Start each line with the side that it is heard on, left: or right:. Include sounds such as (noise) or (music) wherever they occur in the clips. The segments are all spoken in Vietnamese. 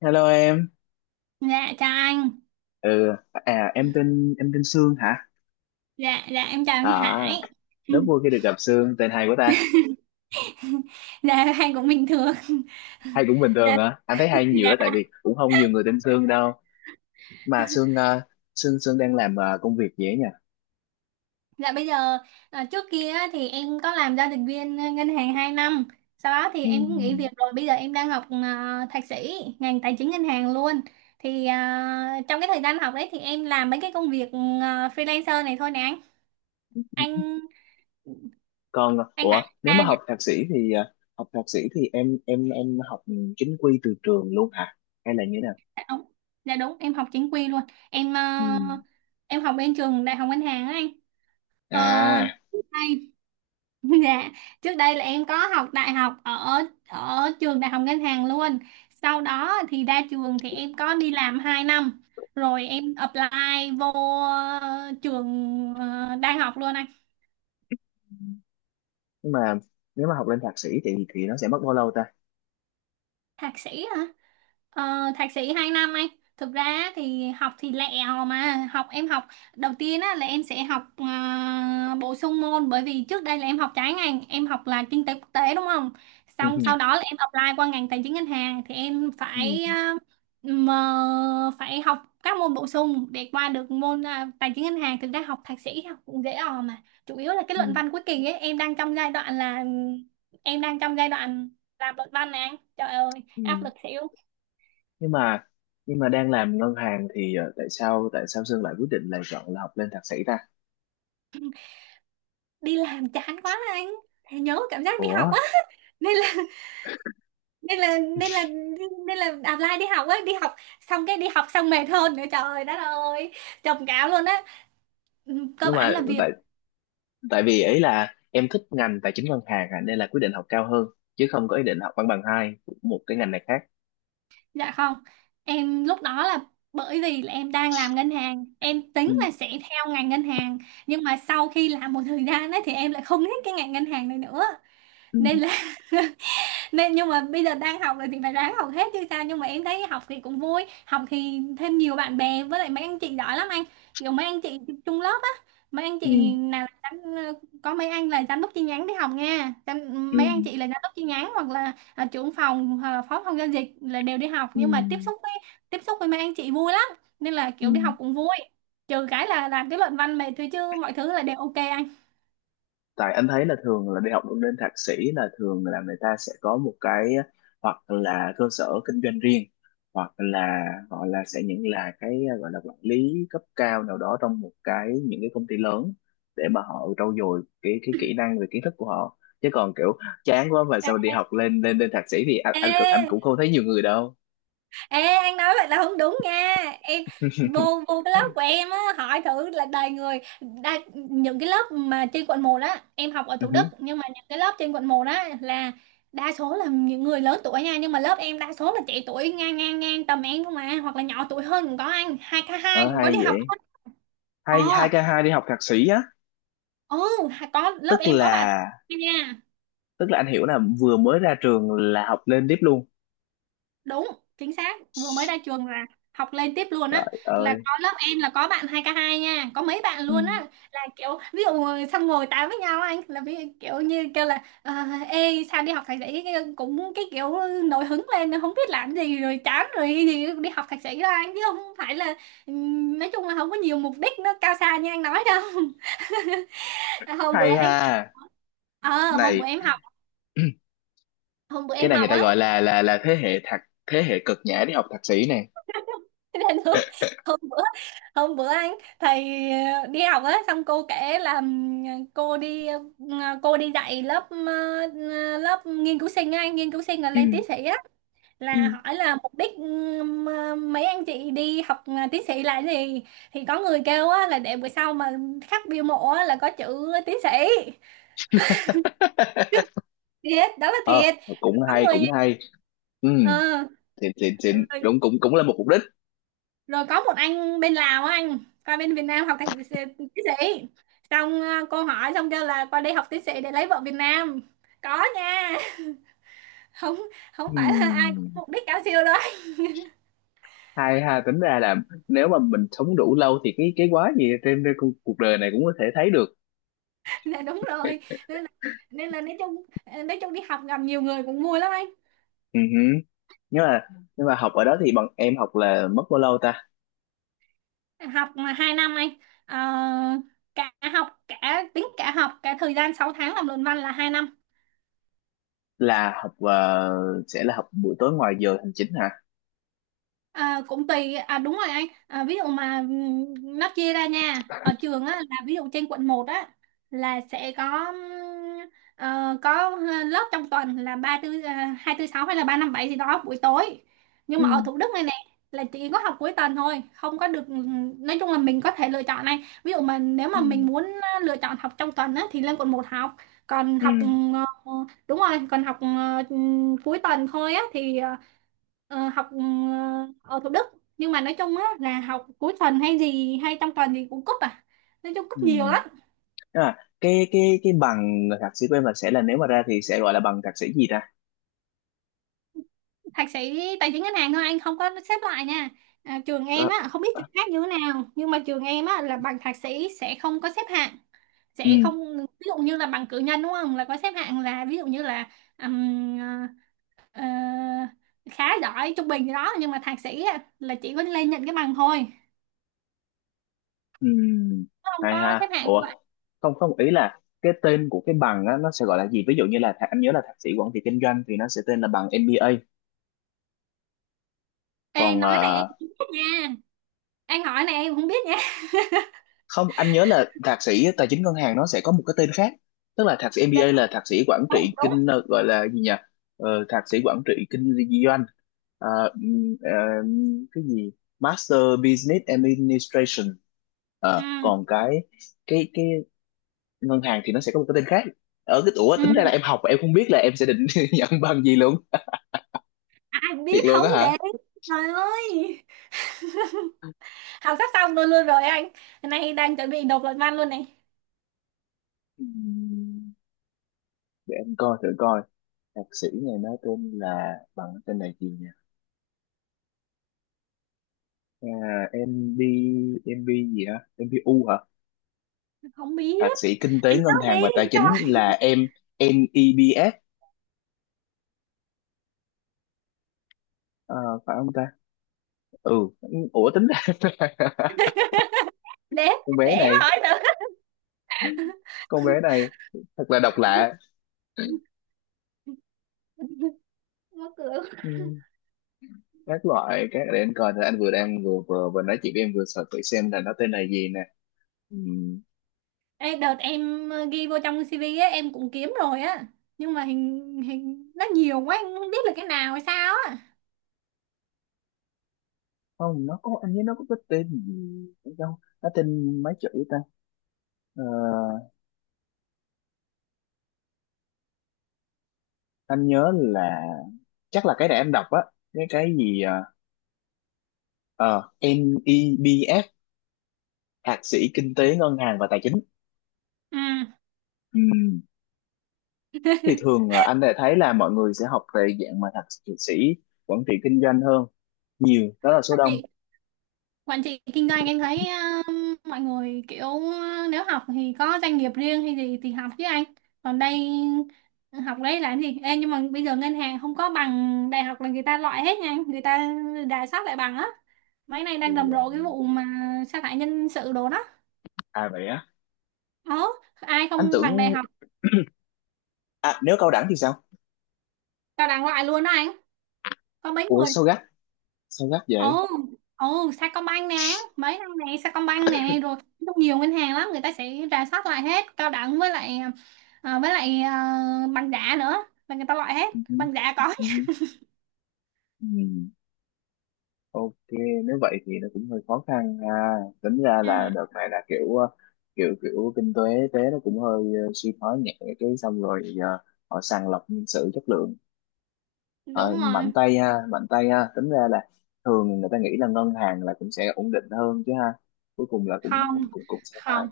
left: Hello em.
right: Dạ chào anh.
left: Ừ, à em tên Sương hả?
right: Dạ dạ em chào anh
left: À,
right: Hải.
left: rất vui khi
right: (laughs)
left: được gặp Sương, tên hay của ta.
right: Dạ anh cũng bình thường.
left: Hay cũng
right: (laughs)
left: bình thường
right: Dạ
left: hả? Anh thấy hay nhiều
right: dạ.
left: đó, tại vì cũng không nhiều người tên Sương đâu. Mà Sương, Sương đang làm công việc gì ấy nhỉ?
right: Dạ bây giờ trước kia á, thì em có làm giao dịch viên ngân hàng 2 năm. Sau đó thì
left: Ừ.
right: em cũng nghỉ việc rồi. Bây giờ em đang học thạc sĩ ngành tài chính ngân hàng luôn. Thì trong cái thời gian học đấy thì em làm mấy cái công việc freelancer này thôi nè anh. Anh
left: Còn
right: anh Hải
left: ủa, nếu mà
right: dạ
left: học thạc sĩ thì em học chính quy từ trường luôn hả? Hay là như thế nào?
right: dạ đúng. Dạ đúng, em học chính quy luôn. Em
left: Ừ.
right: à, em học bên trường Đại học Ngân hàng á anh. Ờ,
left: À.
right: trước đây, (laughs) dạ, trước đây là em có học đại học ở ở trường đại học ngân hàng luôn. Sau đó thì ra trường thì em có đi làm 2 năm, rồi em apply vô trường đang học luôn anh,
left: Ừ. Nhưng mà nếu mà học lên thạc sĩ thì nó sẽ mất bao lâu ta?
right: thạc sĩ hả? Ờ, thạc sĩ 2 năm anh thực ra thì học thì lẹ hò mà học em học đầu tiên á, là em sẽ học bổ sung môn bởi vì trước đây là em học trái ngành em học là kinh tế quốc tế đúng không xong sau đó
left: (laughs)
right: là em apply qua ngành tài chính ngân hàng thì em phải
left: Ừ.
right: mà phải học các môn bổ sung để qua được môn tài chính ngân hàng thực ra học thạc sĩ học cũng dễ ò mà chủ yếu là cái luận
left: Ừ.
right: văn cuối kỳ ấy em đang trong giai đoạn là em đang trong giai đoạn làm luận văn nè anh. Trời ơi áp
left: Ừ.
right: lực xỉu
left: nhưng mà nhưng mà đang làm ngân hàng thì tại sao Sơn lại quyết định là chọn là học lên thạc sĩ ta?
right: đi làm chán quá anh thầy nhớ cảm giác đi
left: Ủa,
right: học á nên là nên là nên là nên là apply đi học á đi học xong cái đi học xong mệt hơn nữa trời đất ơi trầm cảm luôn á. Ừ, cơ
left: nhưng
right: bản
left: mà
right: là việc
left: tại tại vì ấy là em thích ngành tài chính ngân hàng à, nên là quyết định học cao hơn, chứ không có ý định học văn bằng hai của một cái ngành này khác.
right: dạ không em lúc đó là bởi vì là em đang làm ngân hàng em
left: Ừ,
right: tính là sẽ theo ngành ngân hàng nhưng mà sau khi làm một thời gian ấy, thì em lại không thích cái ngành ngân hàng này nữa
left: ừ,
right: nên là (laughs) nên nhưng mà bây giờ đang học rồi thì phải ráng học hết chứ sao nhưng mà em thấy học thì cũng vui học thì thêm nhiều bạn bè với lại mấy anh chị giỏi lắm anh kiểu mấy anh chị chung lớp á mấy anh
left: ừ,
right: chị nào là có mấy anh là giám đốc chi nhánh đi học nha
left: ừ,
right: mấy anh chị là giám đốc chi nhánh hoặc là trưởng phòng hoặc là phó phòng giao dịch là đều đi học
left: ừ,
right: nhưng mà tiếp xúc với mấy anh chị vui lắm nên là
left: ừ.
right: kiểu đi học cũng vui trừ cái là làm cái luận văn mệt thôi chứ mọi thứ là đều ok anh.
left: Tại anh thấy là thường là đi học lên thạc sĩ là thường là người ta sẽ có một cái, hoặc là cơ sở kinh doanh riêng, hoặc là gọi là sẽ những là cái gọi là quản lý cấp cao nào đó trong một cái những cái công ty lớn, để mà họ trau dồi cái kỹ năng về kiến thức của họ, chứ còn kiểu chán quá mà sao đi học lên lên lên thạc sĩ thì anh
right: Ê
left: anh cũng- anh cũng không thấy nhiều người đâu.
right: ê, anh nói vậy là không đúng nha. Em vô
left: (laughs)
right: vô cái lớp của em á, hỏi thử là đầy người đa, những cái lớp mà trên Quận 1 á, em học ở
left: Ừ,
right: Thủ Đức
left: hứ.
right: nhưng mà những cái lớp trên Quận 1 á là đa số là những người lớn tuổi nha, nhưng mà lớp em đa số là trẻ tuổi ngang ngang ngang tầm em không à, hoặc là nhỏ tuổi hơn cũng có anh, 2K2
left: Ờ,
right: cũng có
left: hay
right: đi học
left: vậy,
right: luôn. Ờ,
left: hay 2k2 đi học thạc sĩ á?
right: ừ, có lớp
left: tức
right: em có bạn
left: là
right: nha.
left: tức là anh hiểu là vừa mới ra trường là học lên tiếp luôn.
right: Đúng chính xác vừa mới ra trường là học lên tiếp luôn á
left: Trời
right: là
left: ơi.
right: có lớp em là có bạn 2K2 nha có mấy bạn
left: Ừ.
right: luôn á là kiểu ví dụ xong ngồi tám với nhau anh là ví dụ kiểu như kêu là ê sao đi học thạc sĩ cũng cái kiểu nổi hứng lên không biết làm gì rồi chán rồi thì đi học thạc sĩ đó anh chứ không phải là nói chung là không có nhiều mục đích nó cao xa như anh nói đâu. (laughs) À,
left: Hay ha.
right: ờ hôm bữa
left: Này.
right: em học
left: (clears throat)
right: hôm bữa
left: Cái
right: em
left: này người
right: học
left: ta
right: á.
left: gọi là thế hệ cực nhã đi học thạc sĩ này.
right: Thế nên hôm, hôm bữa hôm bữa anh thầy đi học á xong cô kể là cô đi ờ, cô đi dạy lớp lớp nghiên cứu sinh á, anh nghiên cứu sinh là
left: Ừ.
right: lên tiến sĩ á là
left: Ừ.
right: hỏi là mục đích mấy anh chị đi học tiến sĩ là gì thì có người kêu á là để bữa sau mà khắc bia mộ á là có chữ tiến sĩ thiệt đó là
left: Ờ,
right: thiệt
left: cũng
right: có
left: hay
right: người
left: cũng hay. Ừ,
right: ờ,
left: xịn xịn xịn,
right: rồi
left: đúng, cũng cũng là một mục đích.
right: rồi có một anh bên Lào á anh qua bên Việt Nam học thạc sĩ tiến sĩ xong cô hỏi xong kêu là qua đây học tiến sĩ để lấy vợ Việt Nam có nha. (laughs) Không
left: Ừ.
right: không phải là ai cũng mục đích cao siêu đâu.
left: Hay ha. Tính ra là nếu mà mình sống đủ lâu thì cái quá gì trên cái cuộc đời này cũng có thể thấy được.
right: (laughs) Là đúng rồi nên là, nên là nói chung nói chung đi học gặp nhiều người cũng vui lắm anh.
left: Ừ. Hử. nhưng mà nhưng mà học ở đó thì bọn em học là mất bao lâu ta?
right: học mà 2 năm anh. Ờ, cả học cả tính cả học cả thời gian 6 tháng làm luận văn là 2 năm.
left: là học ờ, sẽ là học buổi tối ngoài giờ hành chính hả?
right: Cũng tùy à đúng rồi anh à, ví dụ mà nó chia ra nha ở trường á là ví dụ trên quận một á là sẽ có có lớp trong tuần là ba tư hai tư sáu hay là ba năm bảy gì đó buổi tối nhưng
left: Ừ.
right: mà ở Thủ Đức này nè là chỉ có học cuối tuần thôi không có được nói chung là mình có thể lựa chọn này ví dụ mà nếu
left: Ừ.
right: mà mình muốn lựa chọn học trong tuần á thì lên Quận 1 học còn
left: Ừ.
right: học ờ, ờ, đúng rồi còn học cuối tuần thôi á thì học ở Thủ Đức nhưng mà nói chung á là học cuối tuần hay gì hay trong tuần thì cũng cúp à nói chung
left: Ừ.
right: cúp nhiều lắm.
left: Tức là cái cái bằng thạc sĩ của em là sẽ là, nếu mà ra thì sẽ gọi là bằng thạc sĩ gì ta?
right: Thạc sĩ tài chính ngân hàng thôi anh không có xếp loại nha trường
left: Ờ,
right: em á không biết
left: ờ,
right: trường khác như thế nào nhưng mà trường em á là bằng thạc sĩ sẽ không có xếp hạng
left: ừ,
right: sẽ không ví dụ như là bằng cử nhân đúng không là có xếp hạng là ví dụ như là ừm, ờ, ờ, khá giỏi trung bình gì đó nhưng mà thạc sĩ á, là chỉ có lên nhận cái bằng thôi
left: ừ.
right: không
left: Hay
right: có xếp
left: ha.
right: hạng như
left: Ủa,
right: vậy.
left: không, không, ý là cái tên của cái bằng á, nó sẽ gọi là gì, ví dụ như là thạc- anh nhớ là thạc sĩ quản trị kinh doanh thì nó sẽ tên là bằng MBA.
right: Ê
left: Còn
right: nói này em nha anh hỏi này em không biết nha.
left: không, anh nhớ là thạc sĩ tài chính ngân hàng nó sẽ có một cái tên khác. Tức là thạc sĩ
right: Dạ
left: MBA là thạc sĩ quản
right: đúng
left: trị
right: đúng
left: kinh gọi là gì nhỉ, thạc sĩ quản trị kinh doanh. Ờ, cái gì, Master Business Administration.
right: ừ.
left: Ờ, còn cái cái ngân hàng thì nó sẽ có một cái tên khác. Ở cái tuổi
right: Ừ.
left: tính ra là em học mà em không biết là em sẽ định (laughs) nhận bằng gì luôn.
right: Ai
left: Thiệt
right: biết
left: luôn
right: không
left: á hả?
right: đấy trời ơi. (laughs) Học sắp xong luôn luôn rồi anh nay đang chuẩn bị nộp luận văn luôn này
left: Ừm, để em coi thử coi, thạc sĩ này nó tên là bằng tên này gì nhỉ. À, em đi em đi gì hả? Em đi U hả?
right: không biết
left: Thạc sĩ kinh tế
right: anh
left: ngân
right: nói
left: hàng
right: đi.
left: và tài
right: (laughs)
left: chính
right: Trời
left: là em MEBS, à, phải không ta? Ừ, ủa tính ra (laughs)
right: để
left: con
right: để
left: bé
right: em
left: này,
right: hỏi nữa
left: con bé này thật là độc lạ.
right: mở cửa.
left: Ừ, Các loại các để anh coi, thì anh vừa nói chuyện với em vừa sợ thử xem là nó tên là gì nè. Ừ,
right: (laughs) Ê, đợt em ghi vô trong CV á em cũng kiếm rồi á nhưng mà hình hình nó nhiều quá em không biết là cái nào hay sao á
left: không nó có, anh nhớ nó có cái tên gì đâu, nó tên mấy chữ ta. Ờ, anh nhớ là chắc là cái để em đọc á, cái gì à, Ờ, MEBF, thạc sĩ kinh tế ngân hàng và tài chính.
right: ừ.
left: Ừ. Thì thường anh đã thấy là mọi người sẽ học về dạng mà thạc sĩ quản trị kinh doanh hơn, nhiều đó là số đông.
right: Chị quản trị kinh doanh em thấy mọi người kiểu nếu học thì có doanh nghiệp riêng hay gì thì học chứ anh còn đây học đấy là cái gì. Ê, nhưng mà bây giờ ngân hàng không có bằng đại học là người ta loại hết nha anh. Người ta rà soát lại bằng á mấy nay
left: Thì
right: đang rầm
left: ờ,
right: rộ cái vụ mà sa thải nhân sự đồ đó
left: à vậy á,
right: ờ ai
left: anh
right: không bằng đại
left: tưởng,
right: học
left: à, nếu cao đẳng thì sao?
right: cao đẳng loại luôn đó anh có mấy
left: Ủa
right: người.
left: sao gắt, sao gắt vậy?
right: Ồ ồ Sacombank nè mấy năm này Sacombank nè rồi rất nhiều ngân hàng lắm người ta sẽ rà soát lại hết cao đẳng với lại với lại bằng giả nữa là người ta loại hết
left: Ừ.
right: bằng giả có.
left: Ừ. Ừ, ok, nếu vậy thì nó cũng hơi khó khăn ha. Tính ra
right: (laughs)
left: là
right: Ừ,
left: đợt này là kiểu kiểu kiểu kinh tế tế nó cũng hơi suy thoái nhẹ, cái xong rồi giờ họ sàng lọc nhân sự chất lượng. Ờ,
right: đúng rồi
left: mạnh tay ha, mạnh tay ha, tính ra là thường người ta nghĩ là ngân hàng là cũng sẽ ổn định hơn chứ ha, cuối cùng là cũng
right: không
left: cũng cũng sẽ phải.
right: không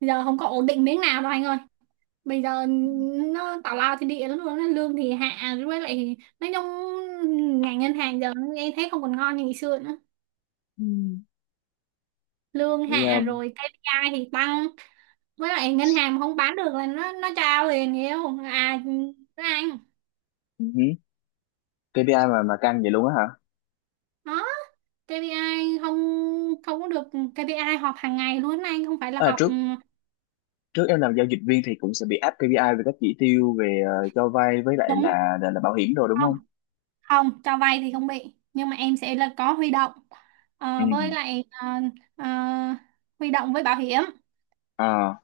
right: giờ không có ổn định miếng nào đâu anh ơi bây giờ nó tào lao thì địa lắm luôn á, lương thì hạ với lại nói chung ngành ngân hàng giờ em thấy không còn ngon như ngày xưa nữa
left: Ừ.
right: lương
left: Cái,
right: hạ
left: um,
right: rồi KPI thì tăng với lại ngân hàng mà không bán được là nó trao liền hiểu à nó ăn
left: ừ hứ. KPI mà căng vậy luôn á hả?
right: đó KPI không không có được KPI họp hàng ngày luôn anh không phải là
left: À,
right: họp
left: trước trước em làm giao dịch viên thì cũng sẽ bị áp KPI về các chỉ tiêu về cho vay với lại
right: đúng
left: là, bảo hiểm rồi đúng
right: không
left: không?
right: không cho vay thì không bị nhưng mà em sẽ là có huy động.
left: Ừ.
right: Ờ, với lại ờ, ờ, huy động với bảo hiểm
left: Ờ.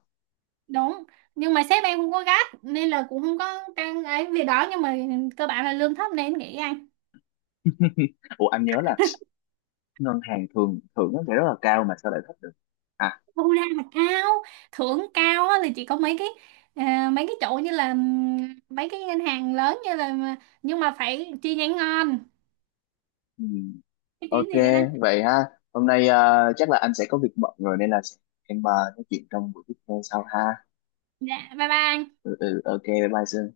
right: đúng nhưng mà sếp em không có gắt nên là cũng không có căng ấy việc đó nhưng mà cơ bản là lương thấp nên nghĩ
left: Ủa anh nhớ là ngân hàng thường thưởng nó sẽ rất là cao, mà sao lại thấp được. À.
right: thu ra là cao thưởng cao á, là chỉ có mấy cái mấy cái chỗ như là mấy cái ngân hàng lớn như là nhưng mà phải chi nhánh ngon
left: Ừ.
right: cái tiếng
left: Ok,
right: gì đó.
left: vậy ha. Hôm nay à, chắc là anh sẽ có việc bận rồi nên là em à, nói chuyện trong buổi tiếp theo sau ha.
right: Dạ bye bye.
left: Ừ, ừ, ok, bye bye Sương.